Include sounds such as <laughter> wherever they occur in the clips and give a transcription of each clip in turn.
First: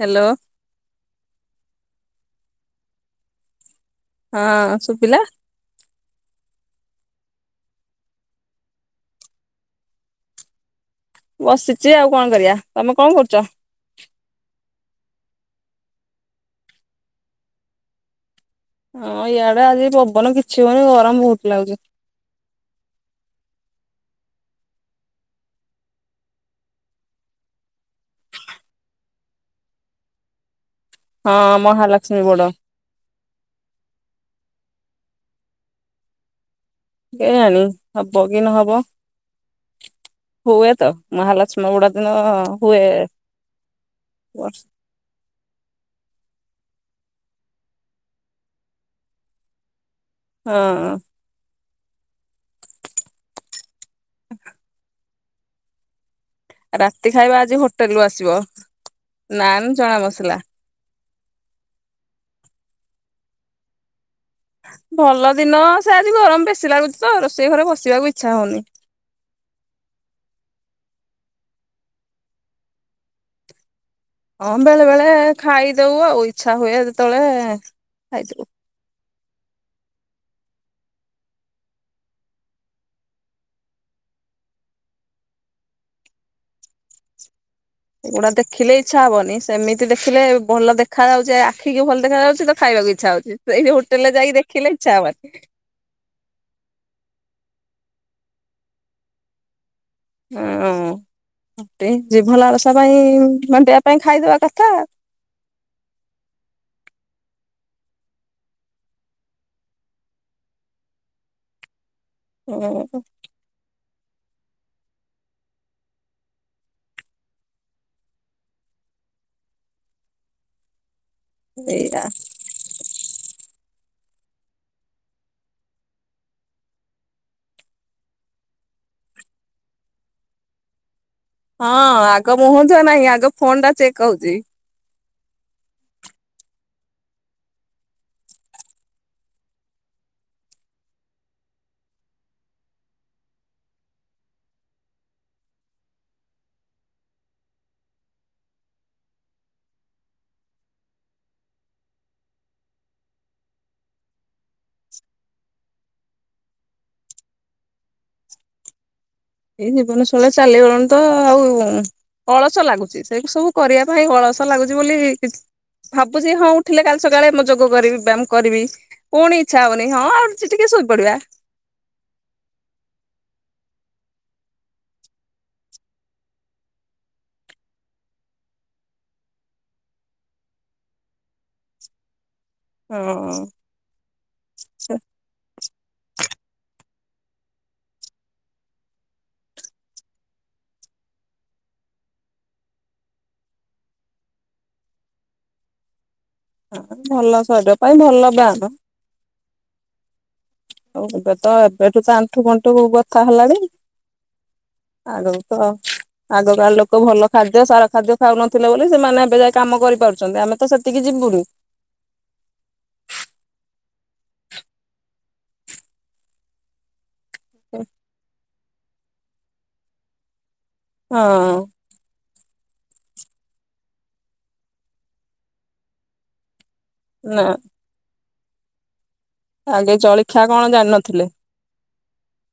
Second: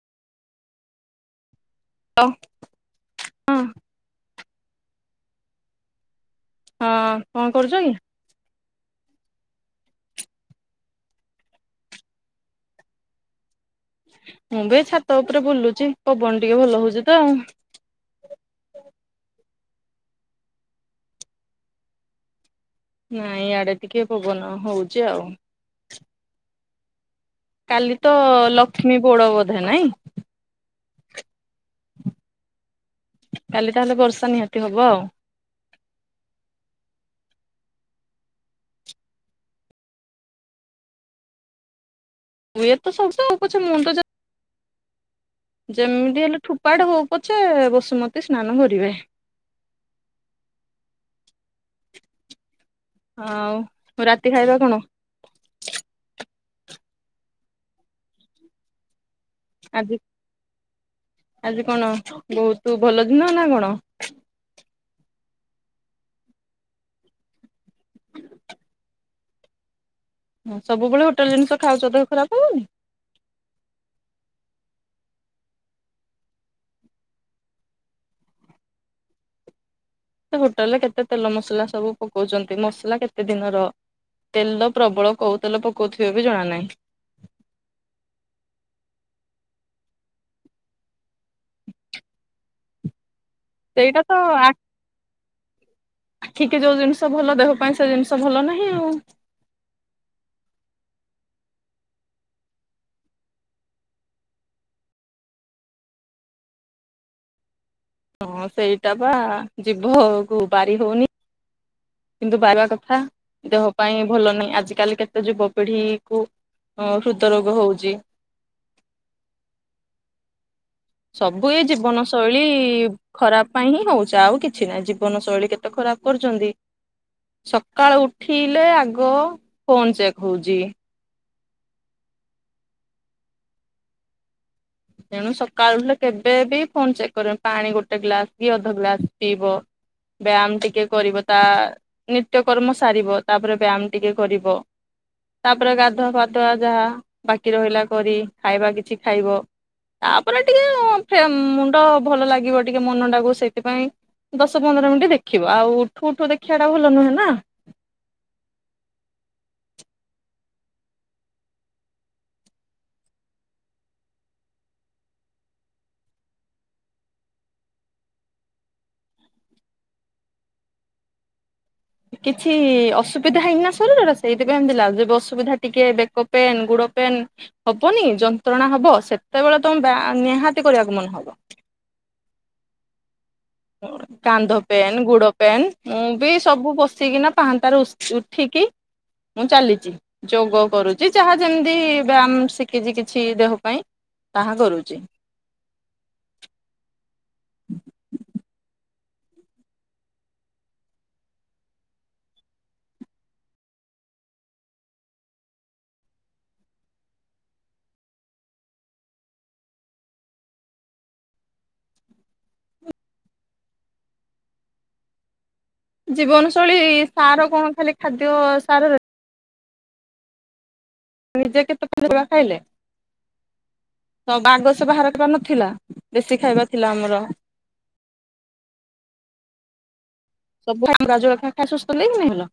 Hello. Hello. ହଁ ଶୁବିଲା। ହଁ କଣ କରୁଚ କି? ବସିଛି ଆଉ କଣ କରିବା ତମେ କଣ କରୁଚ? ମୁଁ ବିଏଇ ଛାତ ଉପରେ ବୁଲୁଚି ପବନ ଟିକେ ଭଲ ହଉଚି ତ ଆଉ। ହଁ ଇଆଡେ ଆଜି ପବନ କିଛି ହଉନି ଗରମ ବହୁତ ଲାଗୁଚି। ନାଇଁ ଇଆଡ଼େ ଟିକେ ପବନ ହଉଚି ଆଉ। କାଲି ତ ଲକ୍ଷ୍ମୀ ବୋଡ ବୋଧେ ନାଇଁ। ହଁ ମହାଲକ୍ଷ୍ମୀ ବୋଡ। କାଲି ତାହେଲେ ବର୍ଷା ନିହାତି ହବ ଆଉ। କେଆଣି ହବ କି ନହବ? ହୁଏ ତ ମହାଲକ୍ଷ୍ମୀ ବୋଡା ଦିନ। ହୁଏ। ହୁଏତ <unintelligible> <unintelligible> ଯେମିତି ହେଲେ ଠୁପାଟେ ହଉ ପଛେ ବସୁମତୀ ସ୍ନାନ କରିବେ। ହଁ। ଆଉ ରାତି ଖାଇବା କଣ? ରାତି ଖାଇବା ଆଜି ହୋଟେଲୁ ଆସିବ ନାନ ଆଜି ଚଣା ମସଲା। ଆଜି କଣ ବହୁତୁ ଭଲ ଦିନ ନା କଣ। ଭଲ ଦିନ ସେ ଆଜି ଗରମ ବେଶୀ ଲାଗୁଚି ତ ରୋଷେଇ ଘରେ ବସିବାକୁ ଇଚ୍ଛା ହଉନି। ହଁ ସବୁବେଳେ ହୋଟେଲ ଜିନ୍‌ଷ ଖାଉଚ ଦେହ ଖରାପ ହବନି। ହଁ ବେଳେ ବେଳେ ଖାଇଦୋଉ ଆଉ ଇଚ୍ଛା ହୁଏ ଯେତେବେଳେ ଖାଇଦୋଉ। ସେ ହୋଟେଲ ରେ କେତେ ତେଲ ମସଲା ସବୁ ପକଉଚନ୍ତି ମସଲା କେତେ ଦିନର। ତେଲ ପ୍ରବଳ କୋଉ ତେଲ ପକଉଥିବେ ବି ଜଣା ନାହିଁ। ଏଗୁଡା ଦେଖିଲେ ଇଚ୍ଛା ହବନି ସେମିତି ଦେଖିଲେ ଭଲ ଦେଖା ଯାଉଚି ଆଖିକି ଭଲ ଦେଖା ଯାଉଚି ତ ଖାଇବାକୁ ଇଛା ହଉଚି ସେଇ ସେଇଟା ହୋଟଲ ତ ରେ ଯାଇକି ଦେଖିଲେ ଇଛା ହବନି। ଆଖିକି ଯୋଉ ଜିନିଷ ଭଲ ଦେହ ପାଇଁ ସେ ଜିନିଷ ଭଲ ନାହିଁ ଆଉ। ହ ଏଇ ଜିଭଲାଳସା ପାଇଁ ମଣ୍ଡିିବା ପାଇଁ ଖାଇଦବା କଥା। ହଁ ସେଇଟା ବା ଜିଭକୁ ବାରି ହଉନି। କିନ୍ତୁ ବାରବା କଥା। ଦେହ ପାଇଁ ଭଲ ନାହିଁ ଆଜିକାଲି କେତେ ଯୁବପିଢି କୁ ହୃଦ ରୋଗ ହଉଚି। ସବୁଏଇ ଏଇଆ ଜୀବନଶୈ ଳି ଖରାପ ପାଇଁ ହିଁ ହଉଚି ଆଉ କିଛି ନାହିଁ ଜୀବନ ଶୈଳୀ କେତେ ଖରାପ କରୁଚନ୍ତି। ସକାଳୁ ଉଠିଲେ ଆଗ ଫୋନ ଚେକ୍ ହଉଚି। ହଁ ଆଗ ମୁହଁଧୁଆ ନାହିଁ ଆଗ ଫୋନ ଟା ଚେକ୍ ହଉଚି। ତେଣୁ ସକାଳୁ ଉଠିଲେ କେବେ ବି ଫୋନ୍ ଚେକ୍ କରିବନ୍ ପାଣି ଗୋଟେ ଗ୍ଲାସ କି ଅଧ ଗ୍ଲାସ ପିଇବ। ବ୍ୟାୟାମ ଟିକେ କରିବ ତା ନିତ୍ୟକର୍ମ ସାରିବ ତାପରେ ବ୍ୟାୟାମ ଟିକେ କରିବ। ତାପରେ ଗାଧୁଆ ଫାଧୁଆ ଯାହା ବାକି ରହିଲା କରି ଖାଇବା କିଛି ଖାଇବ। ତାପରେ ଟିକେ ଫ୍ରେ ମୁଣ୍ଡ ଭଲ ଲାଗିବ ଟିକେ ମନ ଟାକୁ ସେଇଥିପାଇଁ ଦଶ ପନ୍ଦର ମିନିଟ୍ ଦେଖିବ ଆଉ ଉଠୁ ଉଠୁ ଦେଖିବା ଟା ଭଲ ନୁହେଁ ନା। ଏଇ ଜୀବନ ଶୈଳୀ ଚାଲିଗଲାଣି ତ ଆଉ ଅଳସ ଲାଗୁଛି ସେ ସବୁ କରିବା ପାଇଁ ଅଳସ ଲାଗୁଛି ବୋଲିଛି ଭାବୁଛି ହଁ ଉଠିଲେ କାଲି ସକାଳେ ମୁଁ ଯୋଗ କରିବି ମୁ କରିବି ପୁଣି ଇଚ୍ଛା ହଉନିଁ ଆଉଛି ଟିକେ ଶୋଇପଡିବା। କିଛି ଅସୁବିଧା ହେଇନା ଶରୀରରେ ସେଇଥିପାଇଁମ ଥିଲା ଯେ ଅସୁବିଧା ଟିକେ ବେକ ପେନ୍ ଗୁଡ ପେନ୍ ହବନି ଯନ୍ତ୍ରଣା ହବ ସେତେବେଳେ ତମେ ନିହାତି କରିବାକୁ ମନେ ହବ। ହଁ ହଉ କାନ୍ଧ ପେନ୍ ଗୁଡ ପେନ୍ ମୁଁ ବି ସବୁ ବସିକିନା ପାହାନ୍ତାରେ ଉଠିକି ମୁଁ ଚାଲିଛି ଯୋଗ କରୁଛି ଯାହା ଯେମିତି ବ୍ୟାୟାମ ଶିଖିଛି କିଛି ଦେହ ପାଇଁ ତାହା କରୁଛି। ହଁ ଭଲ ଶରିର ପାଇଁ ଭଲ ବାମ। ଆଉ ଏବେ ତ ଏବେଠୁ ତ ଆଣ୍ଠୁ ଗଣ୍ଠୁ ବଥା ହେଲାଣି। ଆଉ ତ ଆଗକାଳ ଲୋକ ଭଲ ଖାଦ୍ୟ ସାର ଖାଦ୍ୟ ଖାଉନଥିଲେ ବୋଲି ସେମାନେ ଏବେ ଯାଏ କାମ କରିପାରୁଛନ୍ତି ଆମେ ତ ସେତିକି ଯିବୁନି। ଜୀବନଶୈଳୀ ସାର କଣ ଖାଲି ଖାଦ୍ୟ ସାର <unintelligible> ହଁ <unintelligible> ବାଗସ ବାହାର ନଥିଲା ବେଶୀ ଖାଇବା ଥିଲାମର ନା ଆଜ୍ଞା ଚଳି ସବୁ <unintelligible> ଖା ସୁସ୍ଥ ଲାଗନ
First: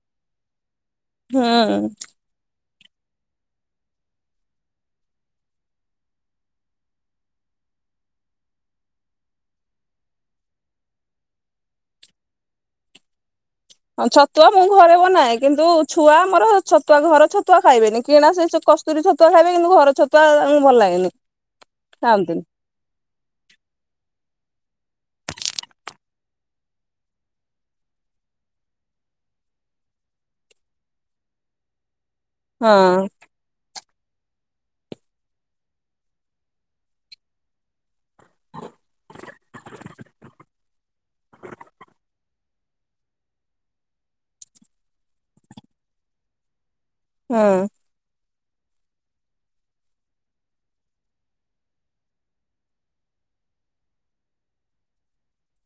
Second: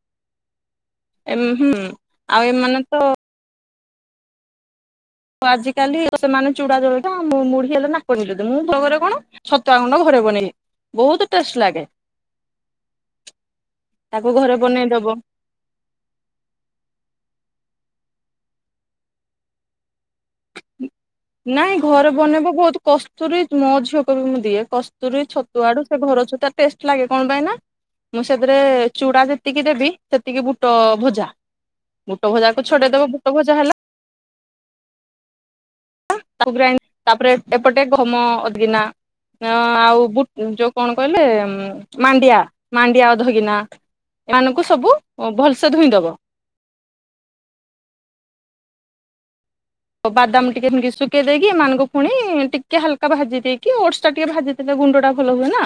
ହେ ହୁଁ ଆଉ ଏମାନେ ତ ଆଜିିକାଲି ସେମାନେ ଚୁଡ଼ା ଜଳଖିଆ ମୁଢି ହେଲେ ନାକ ନିଦ ମୁଁ ଘରେ କଣ। ଛଟୁଆ ଗୁଣ୍ଡ ଘରେ ବନେଇି ବହୁତ ଟେଷ୍ଟ ଲାଗେ ହଁ ତାକୁ ଛତୁଆ ମୁଁ ଘରେ ବନେଇଦବ। ବନାଏ। କିନ୍ତୁ ଛୁଆ ଆମର ଛତୁଆ ଘର ଛତୁଆ ଖାଇବେନି କିଣା ସେ କସ୍ତୁରୀ ତୁଆ ଖାଇବେ କିନ୍ତୁ ଘର ଛତୁଆ ତାଙ୍କୁ ଭଲ ଲାଗେନି ନାଇଁ ଘରେ ଖାଆନ୍ତିନି। ବନେଇବା ବହୁତ କଷ୍ଟ କୁରୀ ମୋ ଝିଅକୁ ବି ମୁଁ ଦିଏ କସ୍ତୁରୀ ଛତୁଆଡୁ ସେ ଘର ଅଛୁ ତ ଟେଷ୍ଟ ଲାଗେ କଣ ପାଇଁ ନା ମୁଁ ସେଥିରେ ଚୂଡା ଯେତିକି ଦେବି ସେତିକି ବୁଟ ଭଜା। ବୁଟ ଭଜାକୁ ହଁ ଛଡେଇଦବ ବୁଟ ଭଜା ହେଲା। ତା ତାପରେ ଏପଟେ ଗହମ ଅଧଗିନା ଅ ଆଉ ଯୋଉ କଣ କହିଲେ ମାଣ୍ଡିଆ ମାଣ୍ଡିଆ ଧଗିନା ଏମାନଙ୍କୁ ସବୁ ଭଲସେ ଧୁଇଇଁଦବ ହଁ ଓ ବାଦାମ ଟିକେ ଶୁଖେଇ ଦେଇକି ଏମାନଙ୍କୁ ପୁଣି ଟିକେ ହାଲକା ଭାଜି ଦେଇକି ଓଟସ ଟା ଟିକେ ଭା ସେତ ଗୁଣ୍ଡ ଟା ଭଲ ହୁଏ ନା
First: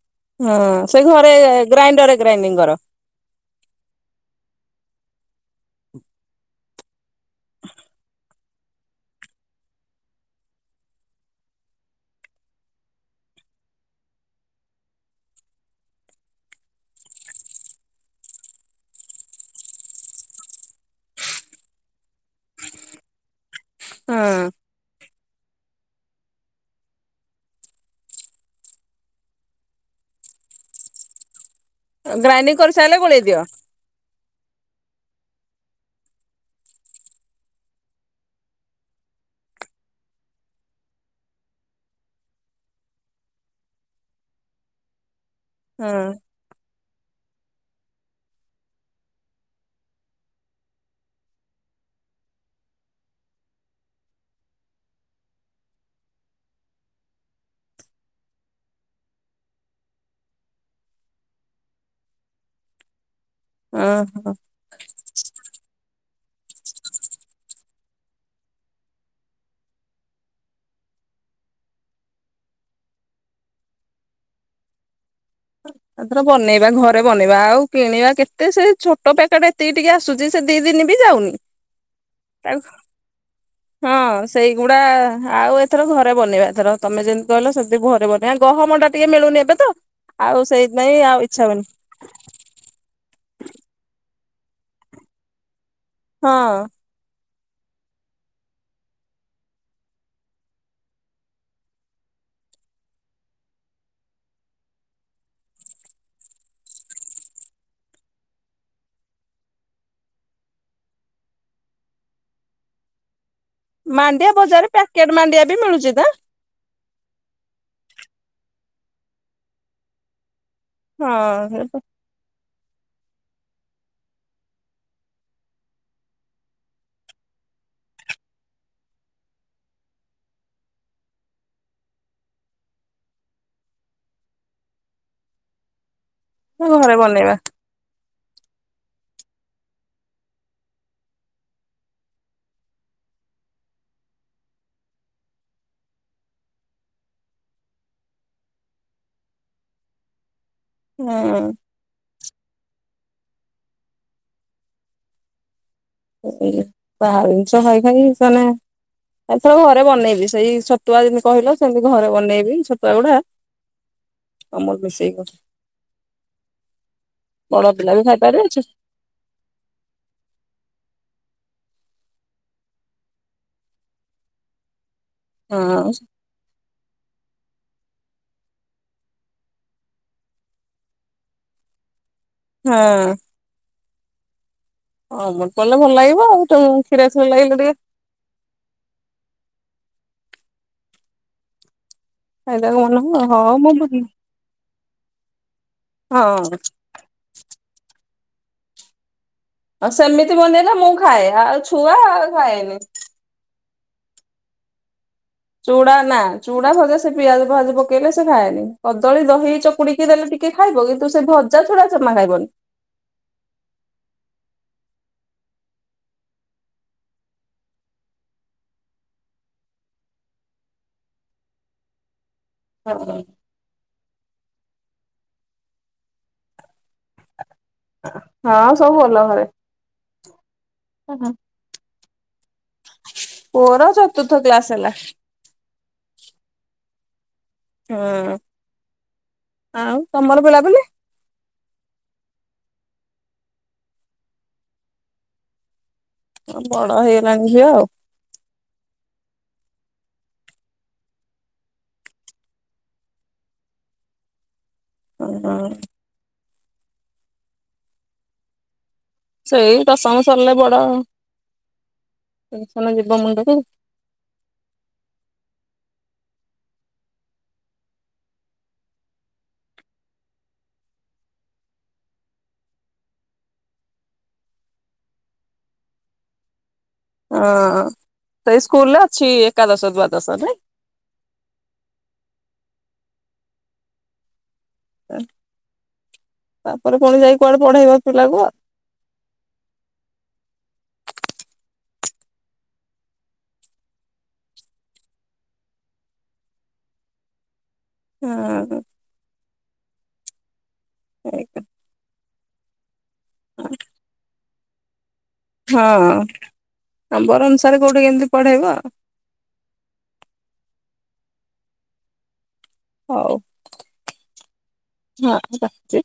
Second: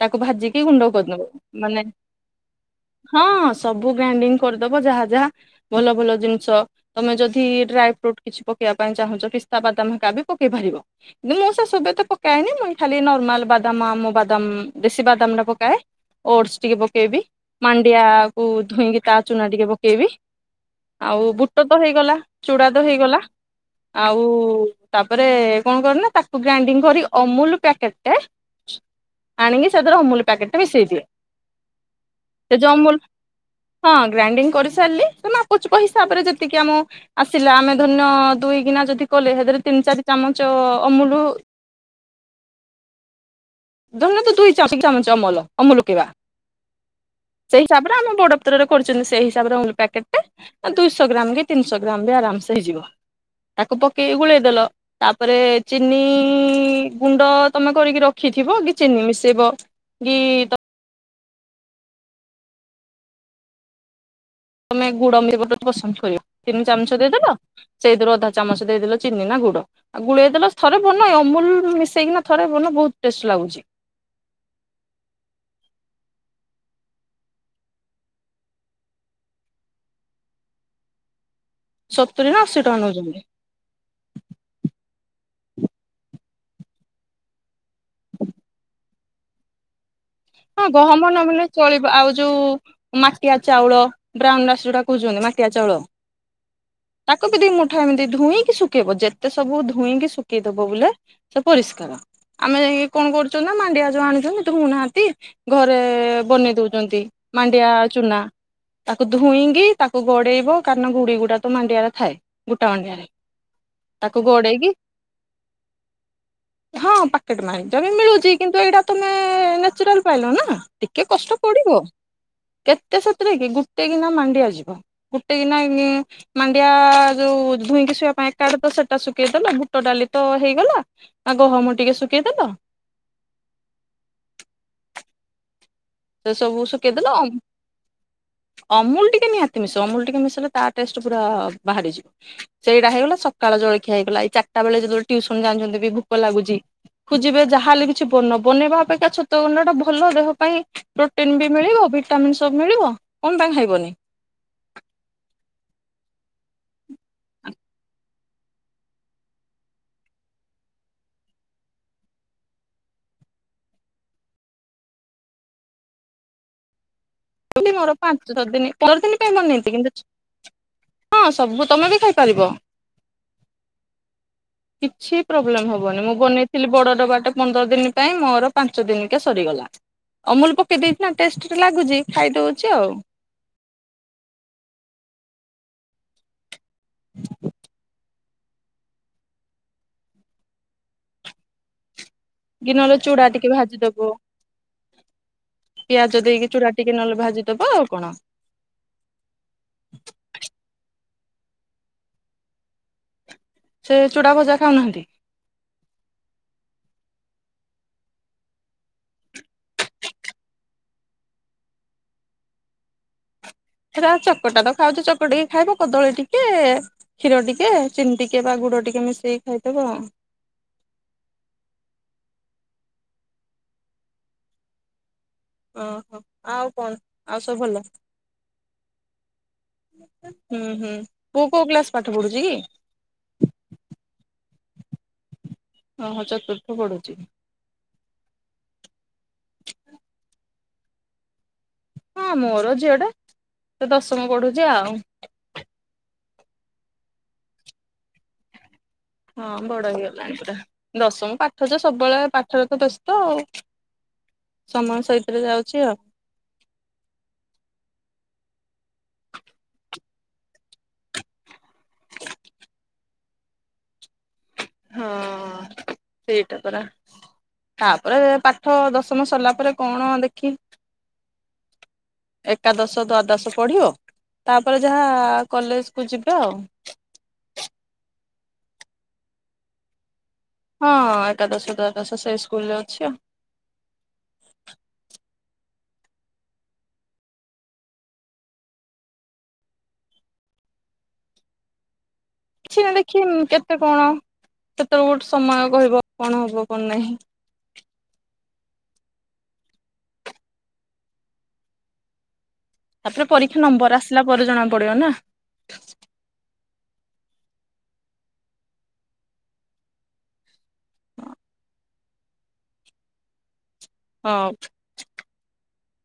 ତାକୁ ଭାଜିକି ଗୁଣ୍ଡ ହଁ ସେ କରିଦବ ଘରେ ମାନେ ଗ୍ରାଇଣ୍ଡରରେ ଗ୍ରାଇଡି କର ହଁ ସବୁ ଗ୍ରାଣ୍ଡିଙ୍ଗ କରିଦବ ଯାହା ଯାହା ଭଲ ଭଲ ଜିନିଷ ତମେ ଯଦି ଡ୍ରାଇ ଫ୍ରୁଟ କିଛି ପକେଇବା ପାଇଁ ଚାହୁଁଛ କିସ୍ତା ବାଦାମ ଏକା ବି ପକେଇ ପାରିବ କିୁ ମୁୋ ସେ ସୁବେ ତ ପକାଏନି ମୁଇଁ ଖାଲି ନର୍ମାଲ ବାଦାମ ଆମ ବାଦାମ ଦେଶୀ ବାଦାମ ନ ପକାଏ ଓଟସ ଟିକେ ପକେଇବି ମାଣ୍ଡିଆକୁ ଧୁଇଁକି ତା ଚୁନା ଟିକେ ପକେଇବି ଆଉ ବୁଟ ତ ହେଇଗଲା ଚୁଡ଼ା ତ ହେଇଗଲା ଆଉ ହଁ ତାପରେ କଣ କର ନା ତାକୁ ଗ୍ରାଇଣ୍ଡିଙ୍ଗ କରି ଅମୁଲ ପ୍ୟାକେଟ ଟା ଆଣିକି ସେଥେରେ ଅମୁଲ ପ୍ୟାକେଟଟା ମିଶେଇଦିଏ। ଗ୍ରାଇଣ୍ଡିଙ୍ଗ୍ କରି ସାଇଲେ ଗୋଳେଇଦିଅ, ହଁ ଗ୍ରାଇଣ୍ଡିଙ୍ଗ୍ କରିସାରିଲି ତ ମାପଚୁପ ହିସାବରେ ଯେତିକି ଆମ ଆସିଲା ଆମେ ଧରିନିଅ ଦୁଇ ଗିନା ଯଦି କଲେ ସେଥିରେ ତିନି, ଚାରି ଚାମଚ ଅମୁଲୁ ଧରି ନିଅନ୍ତୁ ଦୁଇ ଚା ଚାମଚ ଅମଲ ଅମୁଲ ହଁ ପକେଇବା, ସେଇ ହିସାବରେ ଆମ ବଡ ପତରରେ କରୁଛନ୍ତି ସେଇ ହିସାବରେ ପ୍ୟାକେଟ୍ ଟେ ଦୁଇଶହ ଗ୍ରାମ କି ତିନିଶହ ଗ୍ରାମ ବି ଆରାମସେ ହେଇଯିବ, ତାକୁ ପକେଇକି ଗୁଳେଇଦେଲ। ତାପରେ ଚିନି ଗୁଣ୍ଡ ତମେ କରିକି ରଖି ଥିବ କି ଚିନି ମିଶେଇବ କି ଅଁ ହଁ। ତମେ ଗୁଡ ମିଶେଇବ ଯଦି ପସନ୍ଦ କରିବ ତିନି ଚାମଚ ଦେଇଦେଲ ସେଇଥିରୁ ଅଧା ଚାମଚ ଦେଇଦେଲ ଚିନି ନା ଗୁଡ। ଆଉ ଗୁଳେଇ ଦେଲ ଥରେ ବନା ଏ ଅମୁଲ ମିଶେଇକିନା ଥରେ ବନା ବହୁତ ଟେଷ୍ଟ ଲାଗୁଛି। ଏଥର ବନେଇବା ଘରେ ବନେଇବା ଆଉ କିଣିବା କେତେ ସେ ଛୋଟ ପ୍ୟାକେଟ୍ ଏତିକି ଟିକେ ଆସୁ ଛି ସେ ଦି ଦିନି ବି ଯାଉନି। ସତୁରି ନା ଅଶୀ ତାକୁ ଟଙ୍କା ନଉଛନ୍ତି। ହଁ ସେଇଗୁଡା ଆଉ ଏଥର ଘରେ ବନେଇବା ଏଥର ତମେ ଯେମିତି କହିଲ ସେମିତି ଘରେ ବନେଇ ବା ଗହମ ଟା ଟିକେ ମିଳୁନି ଏବେ ତ, ଆଉ ହଁ ସେଇଥିପାଇଁ ଗହମ ଆଉ ଇଚ୍ଛା ନମିଳିଲେ ହଉନି ଚଳିବ ଆଉ ଯୋଉ ମାଟିଆ ଚାଉଳ, ବ୍ରାଉନ୍ ରାଇସ ଯୋଉଟା କହୁଛନ୍ତି ମାଟିଆ ଚାଉଳ ହଁ। ତାକୁ ବି ଦି ମୁଠା ଏମିତି ଧୁଇଁକି ଶୁଖେଇବ ଯେତେ ସବୁ ଧୁଇଁକି ଶୁଖେଇଦବ ବୋଲେ ସେ ପରିଷ୍କାର, ଆମେ ଯାଇକି କଣ କରୁଛନ୍ତି ନା ମାଣ୍ଡିଆ ଯୋଉ ଆଣୁଛନ୍ତି ଧୋଉ ନାହାନ୍ତି ଘରେ ବନେଇ ଦଉଛନ୍ତି, ମାଣ୍ଡିଆ ଚୁନା। ତାକୁ ଧୁଇଁକି ତାକୁ ଗଡେଇବ କାରଣ ଗୁଡି ଗୁଡା ତ ମାଣ୍ଡିଆରେ ଥାଏ। ଗୁଟା ମାଣ୍ଡିଆରେ। ତାକୁ ମାଣ୍ଡିଆ ଗୋଡେଇକି ବଜାରରେ ପ୍ୟାକେଟ ମାଣ୍ଡିଆ ବି ମିଳୁଛି ତ? ହଁ ପ୍ୟାକେଟ୍ ମାଲ ଟା ବି ମିଳୁଛି କିନ୍ତୁ ଏଇଟା ତମେ ନେଚୁରାଲ ପାଇଲ ନା। ଟିକେ କଷ୍ଟ ପଡିବ, କେତେ ସେଥିରେ କି ଗୁଟେ ଗିନା ମାଣ୍ଡିଆଯିବ। ଗୁଟେ ଗିନା ଇଁ ମାଣ୍ଡିଆ ଯୋଉ ଧୁଇଁକି ଶୋଇବା ପାଇଁ ଏକାଡେ ତ ସେଟା ଶୁଖେଇଦେଲ ବୁଟ ଡାଲି ତ ହେଇଗଲା। ଆ ଗହମ ଟିକେ ଶୁଖେଇଦେଲ। ସେ ସବୁ ହଁ ଘରେ ଶୁଖେଇଦେଲ ବନେଇବା ଅମୁ ଅମୁଲ ଟିକେ ନିହାତି ମିଶେଇବ, ଅମୁଲ ଟିକେ ମିଶେଇଲେ ତା ଟେଷ୍ଟ ପୁରା ବାହାରିଯିବ। ସେଇଟା ହେଇଗଲା ସକାଳ ଜଳଖିଆ ହେଇଗଲା ଏଇ ଚାରିଟା ବେଳେ ଯେତେବେଳେ ଟିୟୁସନ ଜାଉଁଛନ୍ତି ବି ଭୁକ ଲାଗୁଛି ଖୋଜିବେ ଯାହାହେଲେ କିଛି ବନ ବନେଇବା ଅପେକ୍ଷା ଛତୁଆ ଗୁଣ୍ଡ ଟା ଭଲ ଦେହ ପାଇଁ। ପ୍ରୋଟିନ୍ ହଁ ବି ମିଳିବ ଭିଟାମିନ୍ ସବୁ ମିଳିବ କଣ ପାଇଁ ଖାଇବନି? ବାହାର ଜିନିଷ ଖାଇ ଖାଇ ସେମାନେ ଏଥର ଘରେ ବନେଇବି ସେଇ ଛତୁଆ ଯେମିତି କହିଲ ସେମିତି ଘରେ ବନେଇବି ଛତୁଆ ଗୁଡା ଅମୁଲ ମିଶେଇବ, ବଡ ମୋର ପିଲା ବି ପାଞ୍ଚ ଖାଇପାରିବେ ଛୋ <unintelligible> ପାଇଁ ବନେଇଛି କିନ୍ତୁ ଛୋ ହଁ ସବୁ ତମେ ବି ଖାଇପାରିବ। କିଛି ହଁ ପ୍ରୋବ୍ଲେମ ହବନି ମୁଁ ବନେଇ ଥିଲି ବଡ ଡବାଟେ ପନ୍ଦର ଦିନି ପାଇଁ, ମୋର ପାଞ୍ଚ ଦିନିକେ ସରିଗଲା। ଅମୁଲ ପକେଇ ଦେଇଛି ନା ଟେଷ୍ଟି ତ ଲାଗୁଛି ଖାଇଦଉ ହୁଁ। ଅମୁଲ ପଡିଲେ ଭଲ ଲାଗିବ ଆଉ ତେଣୁ କ୍ଷୀରିଆ ଖିୀରି ଲାଗିଲେ ଟିକେ କି ଖାଇଦବାକୁ ନହେଲେ ମନ ହବ, ଚୁଡା ଟିକେ ହଁ ମୁଁ ଭାଜିଦବ ବୁଝିଲି ପିଆଜ ଦେଇକି ହଁ ଚୂଡା ଟିକେ ନହେଲେ ଭାଜିଦବ ଆଉ କଣ। ଆଉ ସେମିତି ବାନେଇଲେ ମୁଁ ଖାଏ ଆଉ ଛୁଆ ଆଉ ଖାଏନି। ସେ ଚୂଡ଼ା ଭଜା ଖାଉନାହାନ୍ତି। ଚୁଡା ନା ଚୁଡା ଭଜା ସେ ପିଆଜ ଫାଜ ପକେଇଲେ ସେ ଖାଏନି କଦଳୀ ଦହି ଚକୁଡିକି ଦେଲେ ଟିକେ ଟିକେ ଖାଇବ କିନ୍ତୁ ସେ ଭଜା ଛୁଡା ଜମା ଖାଇବନି। ଚକଟା ତ ଖାଉଛି ଚକଟିକ ଖାଇବ କଦଳୀ ଟିକେ କ୍ଷୀର ଟିକେ ଚିନି ଟିକେ ବା ଗୁଡ ଟିକେ ମିଶେଇି ଖାଇଥବ ଆଉ। <inaudible> ଓହୋ, ଆଉ କଣ ଆଉ ସବୁ ଭଲ? ହଁ ସବୁ ଭଲ ଘରେ। ହୁଁ ହୁଁ ପୁଅ କୋଉ କ୍ଲାସ୍ ପାଠ ପଢୁଛି କି? ପୁଅର ଚତୁର୍ଥ କ୍ଲାସ୍ ହେଲା। ଓହୋ, ଚତୁର୍ଥ ପଢୁଚି? ହୁଁ, ଆଉ ତମର ପିଲାପିଲି? ହଁ, ମୋର ଝିଅଟେ ସେ ଦଶମ ପଢୁଚି ଆଉ। <unintelligible> ବଡ ହେଇଗଲାଣି ଝିଅ ଆଉ। ହଁ ବଡ ହେଇଗଲାଣି ପୁରା, ଦଶମ ପାଠ ତ ସବୁବେଳେ ପାଠରେ ତ ବ୍ୟସ୍ତ ଆଉ। ସମୟ ସେଇଥିରେ ହଁ ଯାଉଚି ଆଉ। ସେଇ ଦଶମ ସରିଲେ ବଡ ଟେନ୍ସନ ଯିବ ମୁଣ୍ଡରୁ। ହଁ ସେଇଟା ପରା। ତାପରେ ପାଠ ଦଶମ ସରିଲା ପରେ କଣ ଦେଖି ଏକାଦଶ ଦ୍ଵାଦଶ ପଢିବ। ତାପରେ ଯାହା କଲେଜ୍ କୁ ଯିବେ ଆଉ। ହଁ ସେଇ ସ୍କୁଲରେ ଅଛି ଏକାଦଶ ଦ୍ଵାଦଶ ନାଇଁ? ହଁ ଏକାଦଶ ଦ୍ୱାଦଶ ସେଇ ସ୍କୁଲ୍ ରେ ଅଛି ଆଉ। ତାପରେ ପୁଣି ଯାଇ କୁଆଡେ ପଢେଇବା ପିଲାକୁ ଆଉ। କିଛି ନା ଦେଖି କେତେ କଣ ସେତଵେଲୁକୁ ଗୋଟେ ସମୟ କହିବ କଣ ହବ କଣ ନାହିଁ। ହୁଁ। <inaudible> ତାପରେ ପରୀକ୍ଷା ନମ୍ବର୍ ଆସିଲା ପରେ ଜଣାପଡିବ ନା। ହଁ, ନମ୍ୱର୍ ଅନୁସାରେ କୋଉଠି କେମ୍ତି ପଢେଇବ ଆଉ। ହଉ। ହଁ। ହଁ <unintelligible>